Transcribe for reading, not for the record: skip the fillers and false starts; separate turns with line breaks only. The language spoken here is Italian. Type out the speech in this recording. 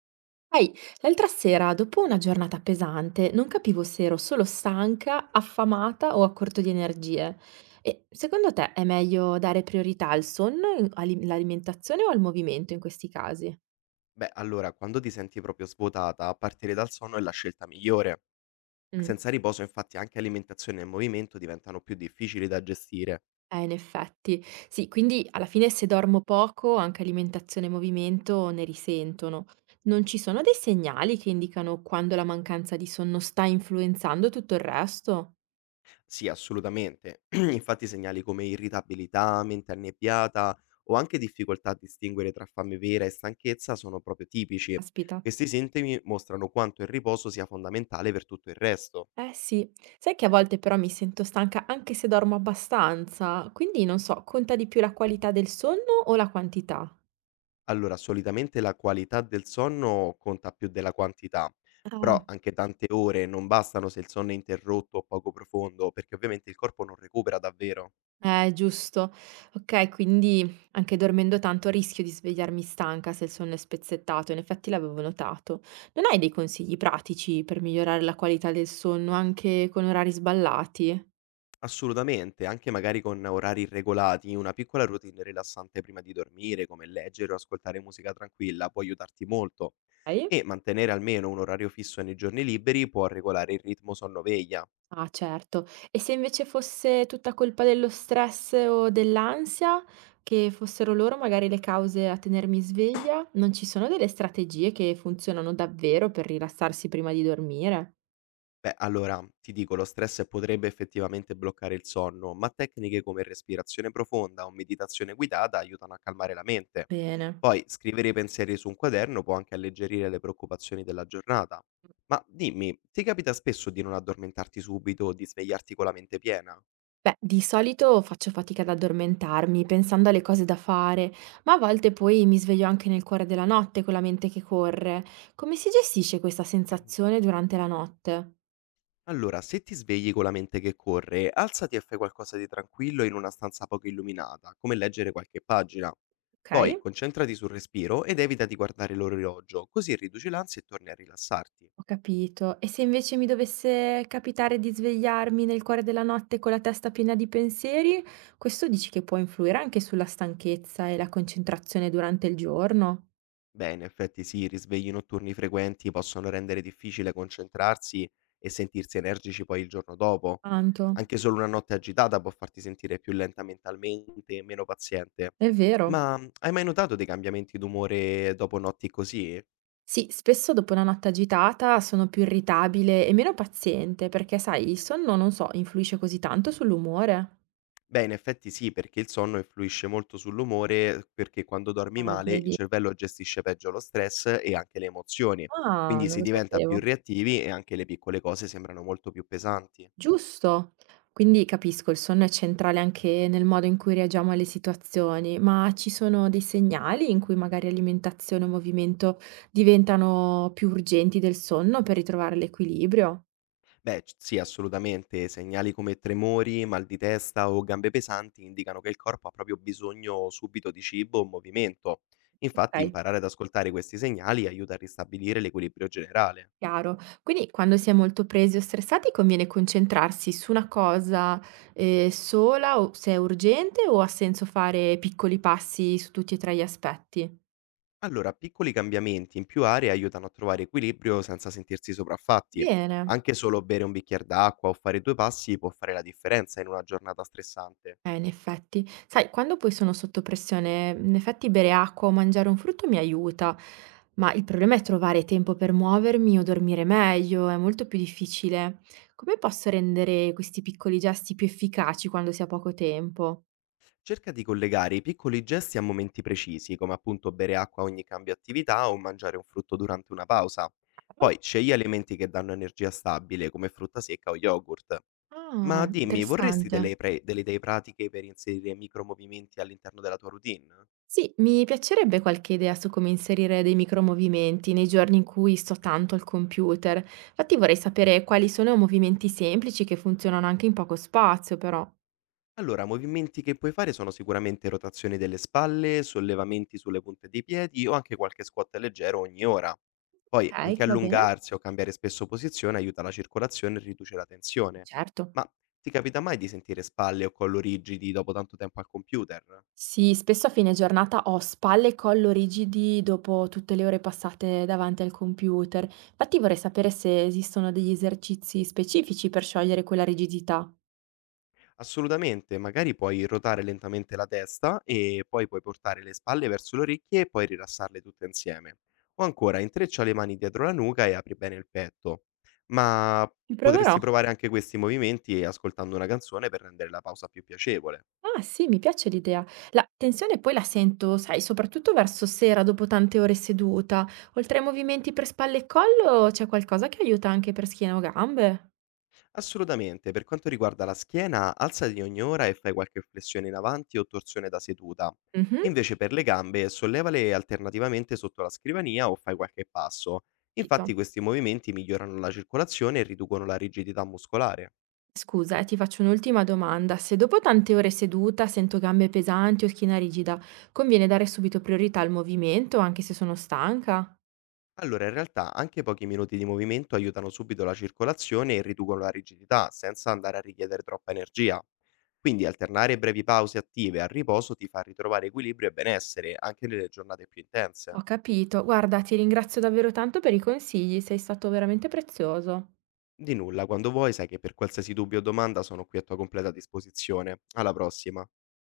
Sai, l'altra sera, dopo una giornata pesante, non capivo se ero solo stanca, affamata o a corto di energie. E secondo te è meglio dare priorità al sonno, all'alimentazione o al movimento in questi casi?
Beh, allora, quando ti senti proprio svuotata, partire dal sonno è la scelta migliore.
Mm,
Senza riposo, infatti, anche alimentazione e movimento diventano più difficili da gestire.
in effetti. Sì, quindi alla fine se dormo poco, anche alimentazione e movimento ne risentono. Non ci sono dei segnali che indicano quando la mancanza di sonno sta influenzando tutto il resto?
Sì, assolutamente. Infatti, segnali come irritabilità, mente annebbiata o anche difficoltà a distinguere tra fame vera e stanchezza sono proprio tipici.
Aspita.
Questi sintomi mostrano quanto il riposo sia fondamentale per tutto il resto.
Eh sì, sai che a volte però mi sento stanca anche se dormo abbastanza, quindi non so, conta di più la qualità del sonno o la quantità?
Allora, solitamente la qualità del sonno conta più della quantità,
Ah,
però anche tante ore non bastano se il sonno è interrotto o poco profondo, perché ovviamente il corpo non recupera davvero.
eh, giusto. Ok, quindi anche dormendo tanto rischio di svegliarmi stanca se il sonno è spezzettato, in effetti l'avevo notato. Non hai dei consigli pratici per migliorare la qualità del sonno anche con orari sballati?
Assolutamente, anche magari con orari irregolati, una piccola routine rilassante prima di dormire, come leggere o ascoltare musica tranquilla, può aiutarti molto.
Ok?
E mantenere almeno un orario fisso nei giorni liberi può regolare il ritmo sonno-veglia.
Ah, certo. E se invece fosse tutta colpa dello stress o dell'ansia, che fossero loro magari le cause a tenermi sveglia, non ci sono delle strategie che funzionano davvero per rilassarsi prima di dormire?
Beh, allora ti dico, lo stress potrebbe effettivamente bloccare il sonno, ma tecniche come respirazione profonda o meditazione guidata aiutano a calmare la mente.
Bene.
Poi scrivere i pensieri su un quaderno può anche alleggerire le preoccupazioni della giornata. Ma dimmi, ti capita spesso di non addormentarti subito o di svegliarti con la mente piena?
Beh, di solito faccio fatica ad addormentarmi pensando alle cose da fare, ma a volte poi mi sveglio anche nel cuore della notte con la mente che corre. Come si gestisce questa sensazione durante la notte?
Allora, se ti svegli con la mente che corre, alzati e fai qualcosa di tranquillo in una stanza poco illuminata, come leggere qualche pagina.
Ok?
Poi concentrati sul respiro ed evita di guardare l'orologio, così riduci l'ansia e torni a rilassarti.
Ho capito. E se invece mi dovesse capitare di svegliarmi nel cuore della notte con la testa piena di pensieri, questo dici che può influire anche sulla stanchezza e la concentrazione durante il giorno?
Beh, in effetti sì, i risvegli notturni frequenti possono rendere difficile concentrarsi e sentirsi energici poi il giorno dopo.
Tanto.
Anche solo una notte agitata può farti sentire più lenta mentalmente e meno paziente.
È vero.
Ma hai mai notato dei cambiamenti d'umore dopo notti così?
Sì, spesso dopo una notte agitata sono più irritabile e meno paziente perché, sai, il sonno, non so, influisce così tanto sull'umore.
Beh, in effetti sì, perché il sonno influisce molto sull'umore, perché quando dormi male il
Vedi?
cervello gestisce peggio lo stress e anche le emozioni,
Ah,
quindi
non
si
lo
diventa più
sapevo.
reattivi e anche le piccole cose sembrano molto più pesanti.
Giusto. Quindi capisco, il sonno è centrale anche nel modo in cui reagiamo alle situazioni, ma ci sono dei segnali in cui magari alimentazione o movimento diventano più urgenti del sonno per ritrovare l'equilibrio?
Beh, sì, assolutamente, segnali come tremori, mal di testa o gambe pesanti indicano che il corpo ha proprio bisogno subito di cibo o movimento. Infatti,
Ok,
imparare ad ascoltare questi segnali aiuta a ristabilire l'equilibrio generale.
chiaro. Quindi quando si è molto presi o stressati conviene concentrarsi su una cosa sola o se è urgente o ha senso fare piccoli passi su tutti e tre gli aspetti?
Allora, piccoli cambiamenti in più aree aiutano a trovare equilibrio senza sentirsi sopraffatti.
Bene.
Anche solo bere un bicchiere d'acqua o fare due passi può fare la differenza in una giornata stressante.
In effetti. Sai, quando poi sono sotto pressione, in effetti bere acqua o mangiare un frutto mi aiuta, ma il problema è trovare tempo per muovermi o dormire meglio, è molto più difficile. Come posso rendere questi piccoli gesti più efficaci quando si ha poco tempo?
Cerca di collegare i piccoli gesti a momenti precisi, come appunto bere acqua a ogni cambio attività o mangiare un frutto durante una pausa. Poi scegli alimenti che danno energia stabile, come frutta secca o yogurt.
Ah,
Ma dimmi,
interessante.
delle idee pratiche per inserire micromovimenti all'interno della tua routine?
Sì, mi piacerebbe qualche idea su come inserire dei micromovimenti nei giorni in cui sto tanto al computer. Infatti vorrei sapere quali sono movimenti semplici che funzionano anche in poco spazio, però.
Allora, movimenti che puoi fare sono sicuramente rotazioni delle spalle, sollevamenti sulle punte dei piedi o anche qualche squat leggero ogni ora. Poi anche
Ok, va bene.
allungarsi o cambiare spesso posizione aiuta la circolazione e riduce la tensione.
Certo.
Ma ti capita mai di sentire spalle o collo rigidi dopo tanto tempo al computer?
Sì, spesso a fine giornata ho spalle e collo rigidi dopo tutte le ore passate davanti al computer. Infatti vorrei sapere se esistono degli esercizi specifici per sciogliere quella rigidità.
Assolutamente, magari puoi ruotare lentamente la testa e poi puoi portare le spalle verso le orecchie e poi rilassarle tutte insieme. O ancora, intreccia le mani dietro la nuca e apri bene il petto. Ma
Ci proverò.
potresti provare anche questi movimenti ascoltando una canzone per rendere la pausa più piacevole.
Ah, sì, mi piace l'idea. La tensione poi la sento, sai, soprattutto verso sera dopo tante ore seduta. Oltre ai movimenti per spalle e collo, c'è qualcosa che aiuta anche per schiena o gambe?
Assolutamente, per quanto riguarda la schiena, alzati ogni ora e fai qualche flessione in avanti o torsione da seduta.
Mhm,
Invece per le gambe, sollevale alternativamente sotto la scrivania o fai qualche passo. Infatti
capito.
questi movimenti migliorano la circolazione e riducono la rigidità muscolare.
Scusa, ti faccio un'ultima domanda. Se dopo tante ore seduta sento gambe pesanti o schiena rigida, conviene dare subito priorità al movimento anche se sono stanca?
Allora, in realtà anche pochi minuti di movimento aiutano subito la circolazione e riducono la rigidità, senza andare a richiedere troppa energia. Quindi alternare brevi pause attive al riposo ti fa ritrovare equilibrio e benessere anche nelle giornate più intense.
Ho capito. Guarda, ti ringrazio davvero tanto per i consigli, sei stato veramente prezioso.
Di nulla, quando vuoi sai che per qualsiasi dubbio o domanda sono qui a tua completa disposizione. Alla prossima.